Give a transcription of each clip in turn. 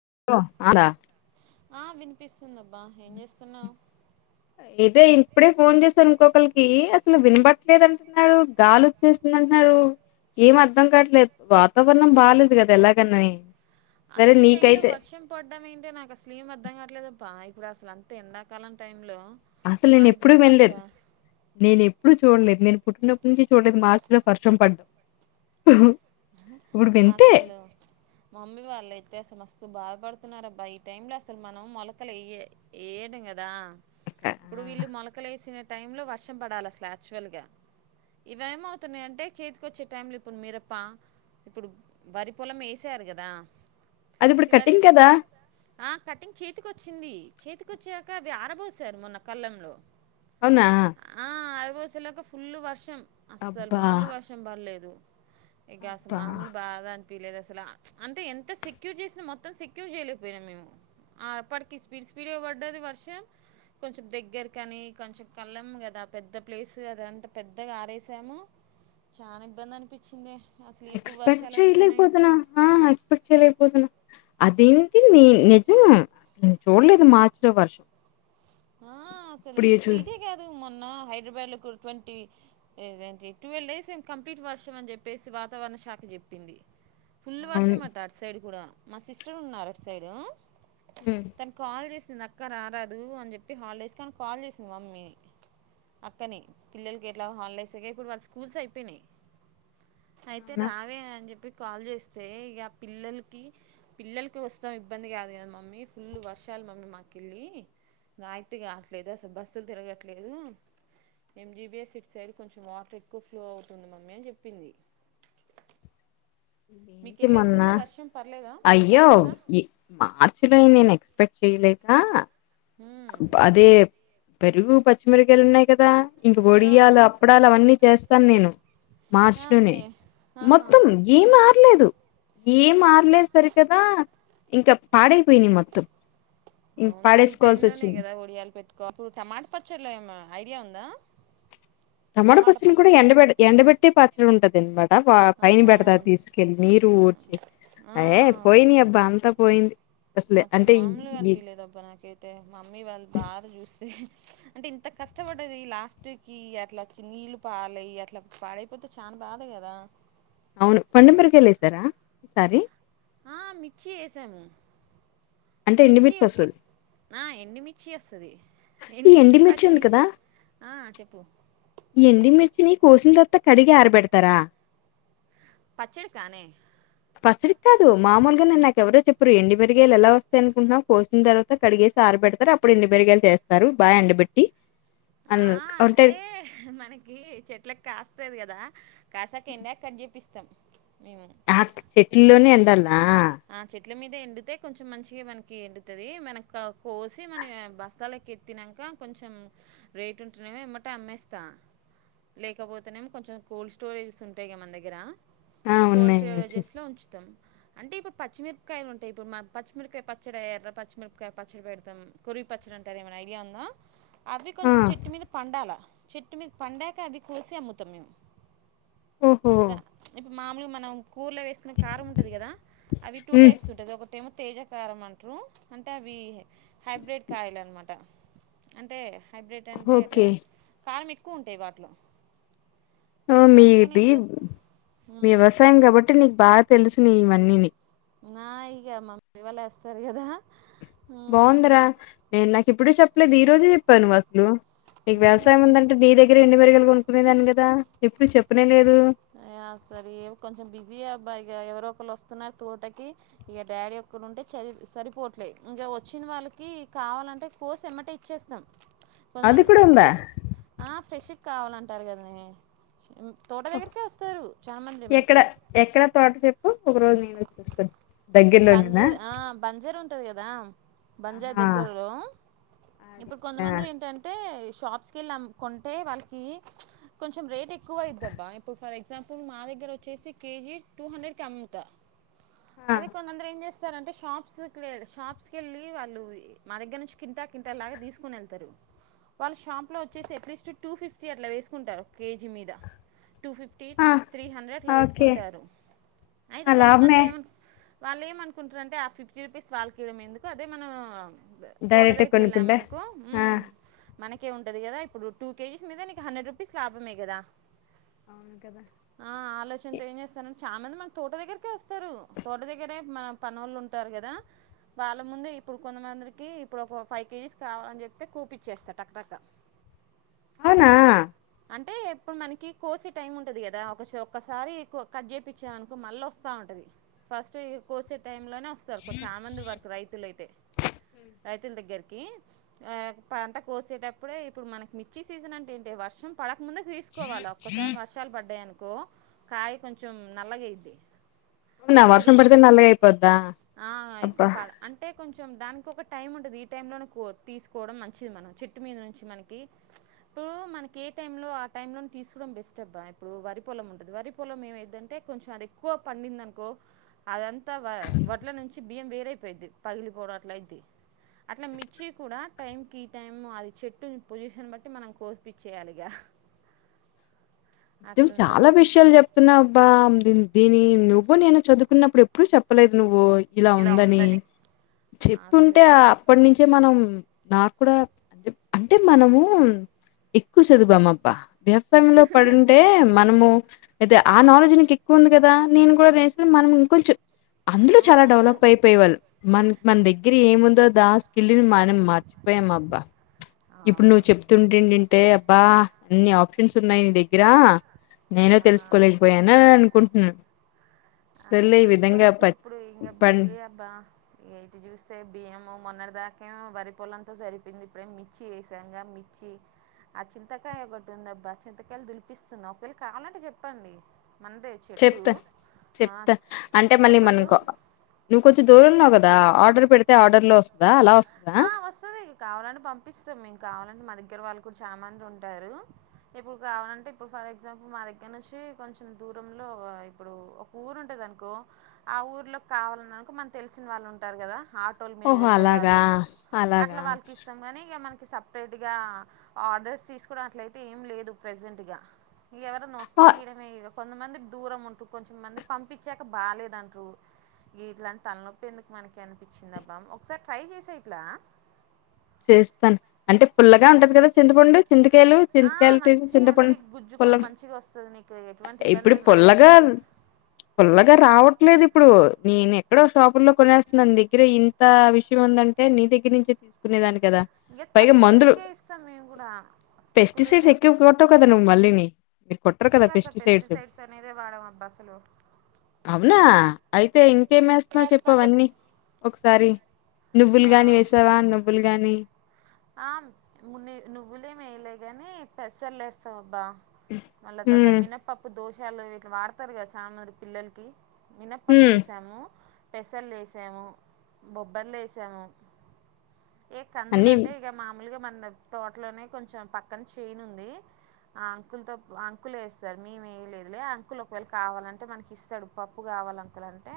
[unintelligible] ఆ వినిపిస్తుంది అబ్బా ఏం చేస్తున్నావు ఇదే ఇప్పుడే ఫోన్ చేసాను ఇంకొకరికి అసలు వినబట్లేదు అంటున్నారుడు గాలి వచ్చేస్తుంది అంటున్నారుడు ఏం అర్ధం కాట్లేదు వాతావరణం బాేదు కదా ఎలాగని అసలు ఈ టై లో వర్షం పడ్డం ఏంటే నాకు అసలు ఏం అద్దం కావట్లేదు పా ఇప్పుడు అసలు అంత ఎండాకాలం టై లో అసలు నేను ఎప్పుడూ [unintelligible] నేను ఎప్పు [unintelligible] చూడలేదు నేను పుట్టినప్పటి నుంచి చూడలేదు మార్చి లో వర్షం పడ్డం ఇప్పుడు వింతే అసలు మమ్మీ వాళ్ళు మస్త అ బాధపడుతున్నారబ్బా ఈ టై లో అసలు మనం మొలకలు [unintelligible] వేయడం కదా అక్క. ఆ! ఇప్పుడు వీళ్ళు మలకలేసినట్టు టైంలో వర్షం పడాల అసలు యాక్చువల్ గా ఇవేమవుతున్నాయి అంటే చేతికి వచ్చే టైంలో ఇప్పుడు మిరప్ప ఇప్పుడు వరి పొలం వేసారు కదా అది ఇప్పుడు ఇవారి కటింగ్ కదా ఆ కటింగ్ చేతికి వచ్చింది చేతికొచ్చాక అవి ఆరబోసారు మొన్న కళ్ళంలో అవునా [unintelligible] ఫుల్లు వర్షం అస్సలు అబ్బా మామూలు వషం పడలేదు ఇగ అస్ అబ్బా మాముల బాత పిలేదు అసలు అంటే ఎంత సెక్యూర్ చేసినా మొత్తం సెక్యూర్ చేయలేకపోయినాము మేము ఆ అప్పటికి స్పీడ్ స్పీడే పడ్డది వర్షం కొంచెం దగ్గర కాని కొంచెం కళ్ళము కదా ఆ పెద్ద ప్లేస్ అద అంత పెద్దగా ఆరేసాము చాలా ఇబ్బంది అనిపించిందే ఎక్స్పెక్ట్ చేయలి పోతునా ఎక్స్పెక్ట్ చేయలేపోతున్నా అదేంటి నీ నిజం అసలు నేను చూడలేదు మార్చిన వర్షం ఆ అసలు ఇప్పుడు ఇదే కాదు హైదరాబాద్ లో ట్వంటీ ట్వల్ డేస్ ఏమో కంప్లీట్ వర్షాం అని చెప్పేసి వాతావరణ శాఖ చెప్పింది ఫుల్ అవును వాషం అంట అటు సైడ్ కూడా మా సిస్టర్ ఉన్నారు అటు సైడు తను కాల్ [unintelligible] [unintelligible] రారదు అని చెప్ప చెప్పి హాలిడేస్కి కాల్ చేసింది మమ్మీని అక్కని పిల్లలకి ఎట్లా హాలిడేస్ అయ ఇప్పుడు వాళ్ళు స్కూల్స్ అయిపోయినాయి అయితే అవునా రావే అని చెప్పి కాల్ చేస్తే ఇక పిల్లలకి పిల్లలకి వస్తాం ఇబ్బంది కాదు కదా మమ్మీ ఫుల్ వర్షాలు మమ్మీ మాకుళ్ళి [unintelligible] కావట్లేదు అసలు బస్సులు తిరగట్లేదు ఎంజీబిఎస్ సిట్ సైడ్ కొంచెం వాటర్ ఎక్కువ ఫ్లో అవుతుంది మమ్మీ అని చెప్పింది [unintelligible] ఏంటి మీకెళ్ళి మొన్న ఎట్లుంది వర్షం పర్లేదా అయ్యో పడుతుందా మార్చిలో నేను ఎక్స్పెక్ట్ శ్రీలేకా మ్మ్. అబ్బ అదే పెరుగు, పచ్చిమిరగాయలు ఉన్నాయి కదా. ఇంక ఆ వొడియాలు, అప్పడాలు అవన్నీ చేస్తాను నేను. మార్చిలోనే ఓకే ఆహా మొత్తం ఏం ఆర్లేదు. ఏం మార్లే సరి కదా ఇంకా పాడైపోయైనయ్ మొత్తం. ఇ పడేస్ టైమ్ లోనే కదా వడియాలు పెట్టుకో మ ఐడియా ఉందా. టమాట టమాటా ప పచ్చళ్ళు కూడా ఎండ బెడు. ఎండబెట్టి పచ్చడి ఉంటదన్ మ అంత పా పైన ఆహా పెడతా తీసుకెళ్ళి నీరు ఊడ్చి, అయ్ ఆ పోయిని అబ్బా అంతా పోయింది. అసలే అసలు అంటే మాముల్ ఈ అన్పిలేదబ్బా నాకైతే మమ్మీ వాళ్ళు బాధ చూస్తే ప్చ్ అంటే ఇంత కష్టపడ్డది లాస్ట్ కి అట్ల చినీళ్లు పాలైయ్ అట్ల పాడైపోతే చాన బాధ కదా. అవును పండుమిరక్కాయలు లెస్తర, సారి ఆ మిర్చి ఏసాము. అంటే మిర్చి ఎండిమిర్చి ఓకే వస్తది ఆ ఎంన్ని మిర్చి వస్సది. ఈ ఎండిమిర్చి, ఉంది పచ్చిమిర్చి కదా ఆ చెప్పు ఎండిమిర్చిని కోసిన్ తరువాత కడిగి ఆరబెడతారా. పచ్చడి కానే పచ్చడి కాదు మామూలుగా నేనె నాకు ఎవరో చెప్పురు ఎండి బెరిగాయలు ఎలా వస్తాయ్ అనుకుంట్నావ్ పోస్ని తర్వాత కడిగేసి ఆరబెడతారు అప్పుడు ఎండి బెరిగాయలు చేస్తారు బాగా ఎండబెట్టి. ఆ అన్ ఏ ఒట్టెవి మనకి చెట్ల కాస్తది కదా. కాసాక ఎంనాక కజి ప్పిస్తం చెట్లలోనే ఎండాలా ఆ ఆ చెట్ల మీద ఎండితే కొంచెం మంచిగ మనకి ఎండుతది, మనక కోసి మన బస్తాలకి ఎత్తినంక కొంచెం రేట్ ఉంటునమో ఎమ్మటే అమ్మేస్తా, లేకపోతేనేమో కొంచెం కోల్డ్ స్టోరేజెస్ ఉంటాయి గ మన్ దగ్గర. ఆ కోల్ ఉన్నాయి వచ్చేసి స్టెఒజెస్ లో ఉంచుతం. అంటే ఇప్పుడు పచ్చిమిర్పకాయలు ఉంటాయ్, ఇప్పు మ పచ్చిమిర్కాయ పచ్చడి ఎర్ర పచ్చిమిరపకాయ పచ్చడి పెడ్తాం, కొరివి పచ్చడి అంటారు ఏమనా ఐడియా ఉందా. అవి ఆ కొంచెం చెట్టు మీద పండాల. చెట్టు మీద పండాక అది కోసి అమ్ముతం మేము. ఓహో ద చ్ మాములు మనం కూర్లో వేసుకునే కారం ఉంటది కదా. అవి టూ ఉమ్, టైప్స్ ఉంటాది ఒకటి ఏమో తేజకారం అంటారు అంటే అవి హైబ్రిడ్ కాయలు అనమాట అంటే హైబ్రిడ్ అంటే ఎట్లా ఓకే కార్ మీ తక్కువ ఉంటాయి వాటిలో ఆ అందుకని మీది ఏం చేస్త వ్యవసాయం కాబట్టి నీకు బాగా తెలుస ఇ వన్నిని నా ఇక మమ్మీ వాళ్ళ వస్తారు కదా బాఉందిరా నేను నాకు ఇప్పుడు చెప్పలేదు ఈ రోజు చెప్పానువసల్ ఏమో మీకు వ్యవసాయం ఉందంటే నీ దగ్గరే ఎండు మేరగాలు కొనుకునేదాని కదా ఏప్పుడు చెప్ నే లెద్ ఆ సరే కొంచెం బిజీ అబ్బా ఇక ఎవరో ఒకళ్లు వస్తున్నారు తోటకి ఇక డాడీ ఒకక్కడు ఉంటే చరి సరిపోట్లే ఇంక వచ్చిన వాళ్ళకి కావాలంటే కోస్ ఎమ్మటె ఇచ్చేస్తాం అది కూడా కొంతమందికి ఉందా ఫ్రెష్ ఆ ఫ్రెష్ కావాలంటారు కదనే తోటదె గర్ ఎక్కడ ఎక్కడ తోట చెప్పు ఒక రోజు నేను వచ్చేస్తాను బంజర్ ఆ బంజరు ఉంటది కదా బంజా ఆహా దగ్గరలో ఇప్పుడు అచ్చా కొంతమంది ఏంటంటే షాప్స్కి వెళ్ కొంటే వాళ్ళకి కొంచెం రేట్ ఎ ఎక్కువ ఐ దబ్బ ఇప్పుడు ఫర్ ఎగ్ గ్జాంపుల్ మా దగ్గర వచ్చేసి కేజీ టూ హండ్రెడ్కి అమ్ముతా ఆ అదె కొంద్ మందరు ఏం చేస్ స్తార్ అంటే షాప్స్కి వెళ్ళి షాప్స్కి వెళ్ళి వాళ్ళు మా దగ్గర నుంచి కింటా కింటా లాగా తీసుకుొని వెళ్తారు వాళ్ళు షాప్లో వచ్చేసి అట్లీస్ట్ టూ ఫిఫ్టీ అట్లా వేసుకుంటారు కేజీ మీద టూ ఫిఫ్టీ ఆ త్రీ హండ్రెడ్ అట్లా ఓకే పెట్టుకుంటారు అయితే ఆ కొంతమంది లాభమే ఏమన్ వాళ్ళు ఏమనుకుంటారంటే ఆ ఫిఫ్టీ రూపీస్ వాళ్ళకి ఇయ్వడం ఎందుకు అదే మనం తోట డైరెక్టే దగ్గరికి కొనుకుంటె వెళ్ళామనుకో ఆ "మ్మ్, మనకే ఉంటది కదా ఇప్పుడు టూ కేజీస్ మీద నీకు హండ్రెడ్ రూపీస్ లాభమే కదా అవును కదా ఆ ఆలోచన్తో ఏం చేస్తానన్ చాలా మంది మన తోట దగ్గరకే వస్తరు తోట దగ్గరే మనక్ పనోళ్ళు ఉంటారు కదా వాళ్ళ ముందే ఇప్పుడు కొంతమందికి ఇప్పుడు ఒక ఫైవ్ కేజీస్ కావాలని చెప్తే కోపిచ్చేస్తారు టక్ టక్క ఔనా అంటే ఎప్పు మనకి కోసే టైం ఉంటది గదా ఒక ఒక్కసారి కట్ చేపిచ్చిమనుకో మళ్ళీ ఒస్తా ఉంటది ఫస్ట్ ఇ కోసెట్ టైంలోనే ఒస్తరు కీ అ పంట కోసేటప్పుడే ముందు కి కొ కాయ కొంచెం నల్లగైద్ది అవునా కురు వర్షం పడితే నల్లగా అయిపోద్దా ఆ ఎక్కువ్ అబ్బా పడ అంటే కొంచెం దానిక్ ఒక టైం ఉంటది ఈ టైం లోనే కో తీస్కోడం మంచిది మన చెట్టు మీద నుంచి మనకి ఇప్పుడు మనకి ఏ టైమ్లో ఆ టైమ్లోనే తీస్కోవడం బెస్ట్ అబ్బా ఇప్పుడు వరి పొలం ఉంటది వరి పొలం ఏమదంటే కొంచెం అది ఎక్కువ పండిందిను కో అదంత్ వా వడ్ల నుంచి బియ్యం వేరె జం చాలా విష్యాలు చెప్తున్నావ్బ్బా మ్ ఇలా ఉందనీ అసలు చెప్పుంటే ఆ అప్పట్నుంచే మనం నాకుడా అంటే అంటే మనమూ ఎక్కువ చదువామబ్బా వ్యవ్సాయంలో పడ్ టే మనము తే ఆ నాలెడ్జ్ నీకు ఎక్కువ ఉంది గదా నేను గుడా వేను మనం ఇంకొచెం అందులో చాలా అవునవును డెవలప్ ఐపోయే వాళ్ళు మన్ మన దగ్గర్ ఏముందో దా స్కిల్ని మ మనం మర్చిపోయాం అబ్బా బా అన్ని ఆప్షన్స్ ఉన్నాయ్ నీ దగ్రా ఆ నేను తెల్స్కోలేకపోయానా అనుకుంట్నాను ఆ సర్ కొంచెం ఇప్పుడు ఇంగ పం బిజీ అబ్బా ఇట్ జుస్తే బియ్యము మోన్నటి దా య వరి పొలం మందే చెట్టూ త అంటె మళ్ళీ మనంకో నువ్వుకొంచం దు న్నావు గదా ఆర్డర్ పెడ్తే ఆర్డర్లో వస్త ఆ ఒస్తది కావాలంటే పంపిస్తాం మికు కావాలంటే మనీ దగ్గర వాళ్ళు గుడా చాలా మంది ఉంటారు ఇప్పుడు కావాలంటే ఇప్పుడు ఫర్ ఎగ్జాంపుల్ మా దగ్గర్నుంచి కొంచెం దూరంలో ఇప్పుడు ఒక ఊరు ఉంటుందినుకో ఆ ఊర్లోకి కావాలనినుకో మన తెల్సిన వాళ్ళు ఉంటరు గదా ఆటోల్ మీద వెళ్ళేవాళ్ళు అలాగ ఇగ మన్కి సప్రేట్గా ఆర్డర్స్ తీస్కోడం అట్లైతే ఏం లేదు ప్రసెంట్గా ఇగేవరన ఆ ఒస్తే ఈడనె ఇగ కొంతమంది దూరం ఉంటురు కొంచెంమంది పంపించాక బాలేదంటురు ఇట్లాంటి తలనొప్పి ఎందుకు మనకి అనిపించిందబ్బా ఒకసారి ట్రై చేసే పిల్లా చేస్తాను అంటే పుల్లగా ఉంటది కదా చింతపండు చింతకాయలు ఆ చింతకాయలు తీసి మంచిగా ఉంటుంది చింతపండు గుజ్జు కూడా పొల్లం మంచిగా వస్తుంది నీకు ఎటువంటి ఇబ్బంది ఇప్పుడు లేదు మన పుల్లగా చెట్టి పుల్లగా రావట్లేదు ఇప్ ఇప్పుడు నేను ఎక్కడో షాపుల్లో కొనేస్తున్నా నీ దగ్గర ఇంత విషయం ఉందంటే నీ దగ్గర నుంచే తీసు కురై దాన్ని ఇంకా తక్కువ రేటుకే ఇస్తాం మేము కూడా తక్కువ రేటే ఉంటావ్ కద నువ్ మళ్ళిని మీరు కొట్టరు కదా అసలు పెస్టిసైడ్స్ అనేదే వాడం అబ్బా అసలు అవునా అయితే ఇం కేం వేస్తున్నావో చెప్పు వేస్తున్నా చెప్ అవన్నీ ఒకసారి నువ్వులు గాని ఆ వేసావా నువ్ కానీ ఆ మున్నె నువ్వులే మేలే గాని పెసలేస్తావబ్బా మళ్ళ తత హ్మ్ మీన పప్పు దోష్ విషయాల్లో వీట్లు వాడతారు కదా చాలాన్నారు పిల్లలకి హ్మ్ మినప్పప్పేసాము పెసలేసాము బొబ్బర్లేసాము అన్నీ మామూలుగా మన తోటలోనే కొంచెం పక్కన చేనుంది ఆ అంకుల్తో అంకుల్ వేసారు మేమేయలేదులే అంకుల్ ఒకవేళ కావాలంటే మనకి ఇస్తాడు పప్పు కావాలి అంకుల్ అంటే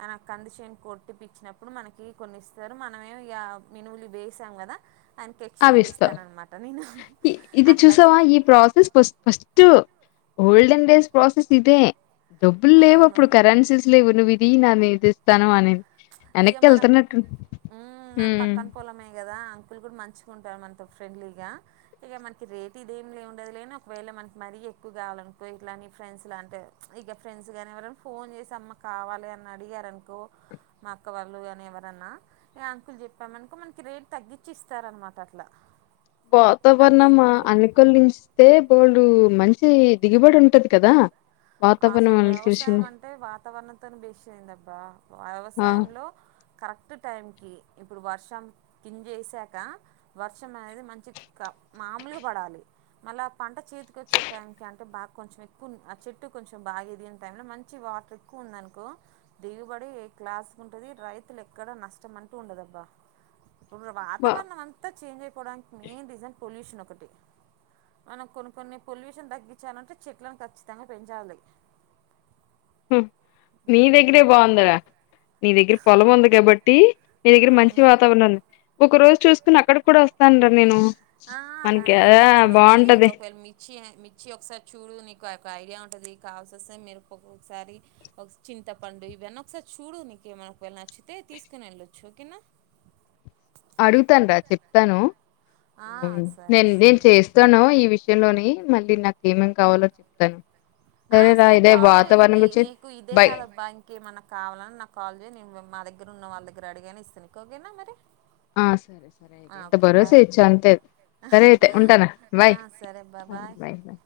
ఆయన కంది చేను కొట్టిపిచ్చినప్పుడు మనకి కొన్ని ఇస్తారు మనమే ఇగ మినుములు వేసాం కదా ఆయనకి ఎక్స్చేంజ్ అవిస్తాం ఇస్తానన్నమాట నేను ఇ ఇది అట్లనే చూసావా ఈ process first first olden days process ఇదే డబ్బులు లేవు అప్పుడు అవును కరెన్సీస్ లేవు నువ్వు తీననేది ఇస్తాను అనేది ఇగ మన ఊ మన హ్మ్ పక్కన పొలమే కదా అంకుల్ కూడా మంచి కుంటారు మనతో ఫ్రెండ్లీగా ఇక మనకి రేట్ ఇదేం లే ఉండదు లేని ఒకవేళ మనకి మరీ ఎక్కువ కావాలనుకో ఇట్లాని ఫ్రెండ్స్ లాంటే ఇక ఫ్రెండ్స్ కానీ ఎవరైన ఫోన్ చేసి అమ్మ కావాలి అని అడిగారునుకో మా అక్క వాళ్ళు కాని ఎవరన్నా ఆ అంకులు చెప్పామనుకో మనకి రేట్ తగ్గించి ఇస్తారనమాట అట్లా వాతావరణం కందిపప్పు అనుకూలిస్తే బోల్డు మంచి చి దిగుబడి ఉంటది కదా వాతావరణం అసలు అనుకూలించిన వ్యవసాయం అంటే వాతావరణంతోనే బేస్ అయిందబ్బా ఆ వ్యవసాయంలో కరెక్ట్ టైంకి ఇప్పుడు వర్షం కింజేసాక వర్షం అనేది మంచిక మాములుగా పడాలి మళ్ళ పంట చేతికి వచ్చే టైం కంటే బా కొంచెం ఎక్కువ చెట్ చుట్టు కొంచెం బాగా ఎదిగిన టైంలో మంచి వాటర్ ఎక్కువ ఉందినుకో దిగుబడి క్లాస్గుంటది రైతులు ఎక్కడ నష్టం అంటూ ఉండదబ్బా ఉప్పుడు బా వాతావరణం అంతా చేంజ్ అయిపోడానికి మెయిన్ రీజన్ పొల్యూషన్ ఒకటి మనం కొన్ని కొన్ని పొల్యూషన్ తగ్గించాలంటే చెట్లను కచ్చితంగా పెంచాలి హు నీ దగ్గరే బాగుందరా నీ దగ్గర పొలం ఉంది కాబట్టి నీ దగ్గర మంచి అవును వాతావరణం ఊక ఒక రోజు చూసుకుని అక్కడ కూడా వస్తానరా నేను ఆ మనకి రండి ఆ రండి ఒకసారి వచ్చి బాగుంటది ఒకవేళ మిచ్చిఅయం మి వచ్చి ఒకసారి చూడు నీకు ఆయొక్క ఐడియా ఉంటుంది కావాల్సి వస్తే మినపప్పు సారి చింతపండు ఇవన్నీ ఒకసారి చూడు నీక ఏమైనా ఒక వేల నచ్చితే తీసుకుని వెళ్ళొచ్చు ఓకేనా అడుగుతాను రా చెప్తాను ఆ సరే నేను నేను సరే చేస్తాను ఈ విషయంలోని మళ్ళీ నాకు ఏమేం కావాలో చెప్తాను ఆ రా సరే ఇదే కాల్ వాతావరణం చేయనికి గురించి నీకు ఇదే బై కాదబ్బా ఇంకేమన్నా కావాలని నాకు కాల్ చేయ నే మా ద గ్గర ఉన్న వాళ్ళ దగ్గర అడిగైనా ఇస్తా నీకు ఓగేనా మరి ఆ సరే సరే అయితే ఆ, ఇంత ఓకే భరోసా బాయ్ ఇచ్చవ్ అంతే సరే అయితే ఉంటాను ఆ, బయ్ సరే అబ్బా బాయ్ బయ్ బయ్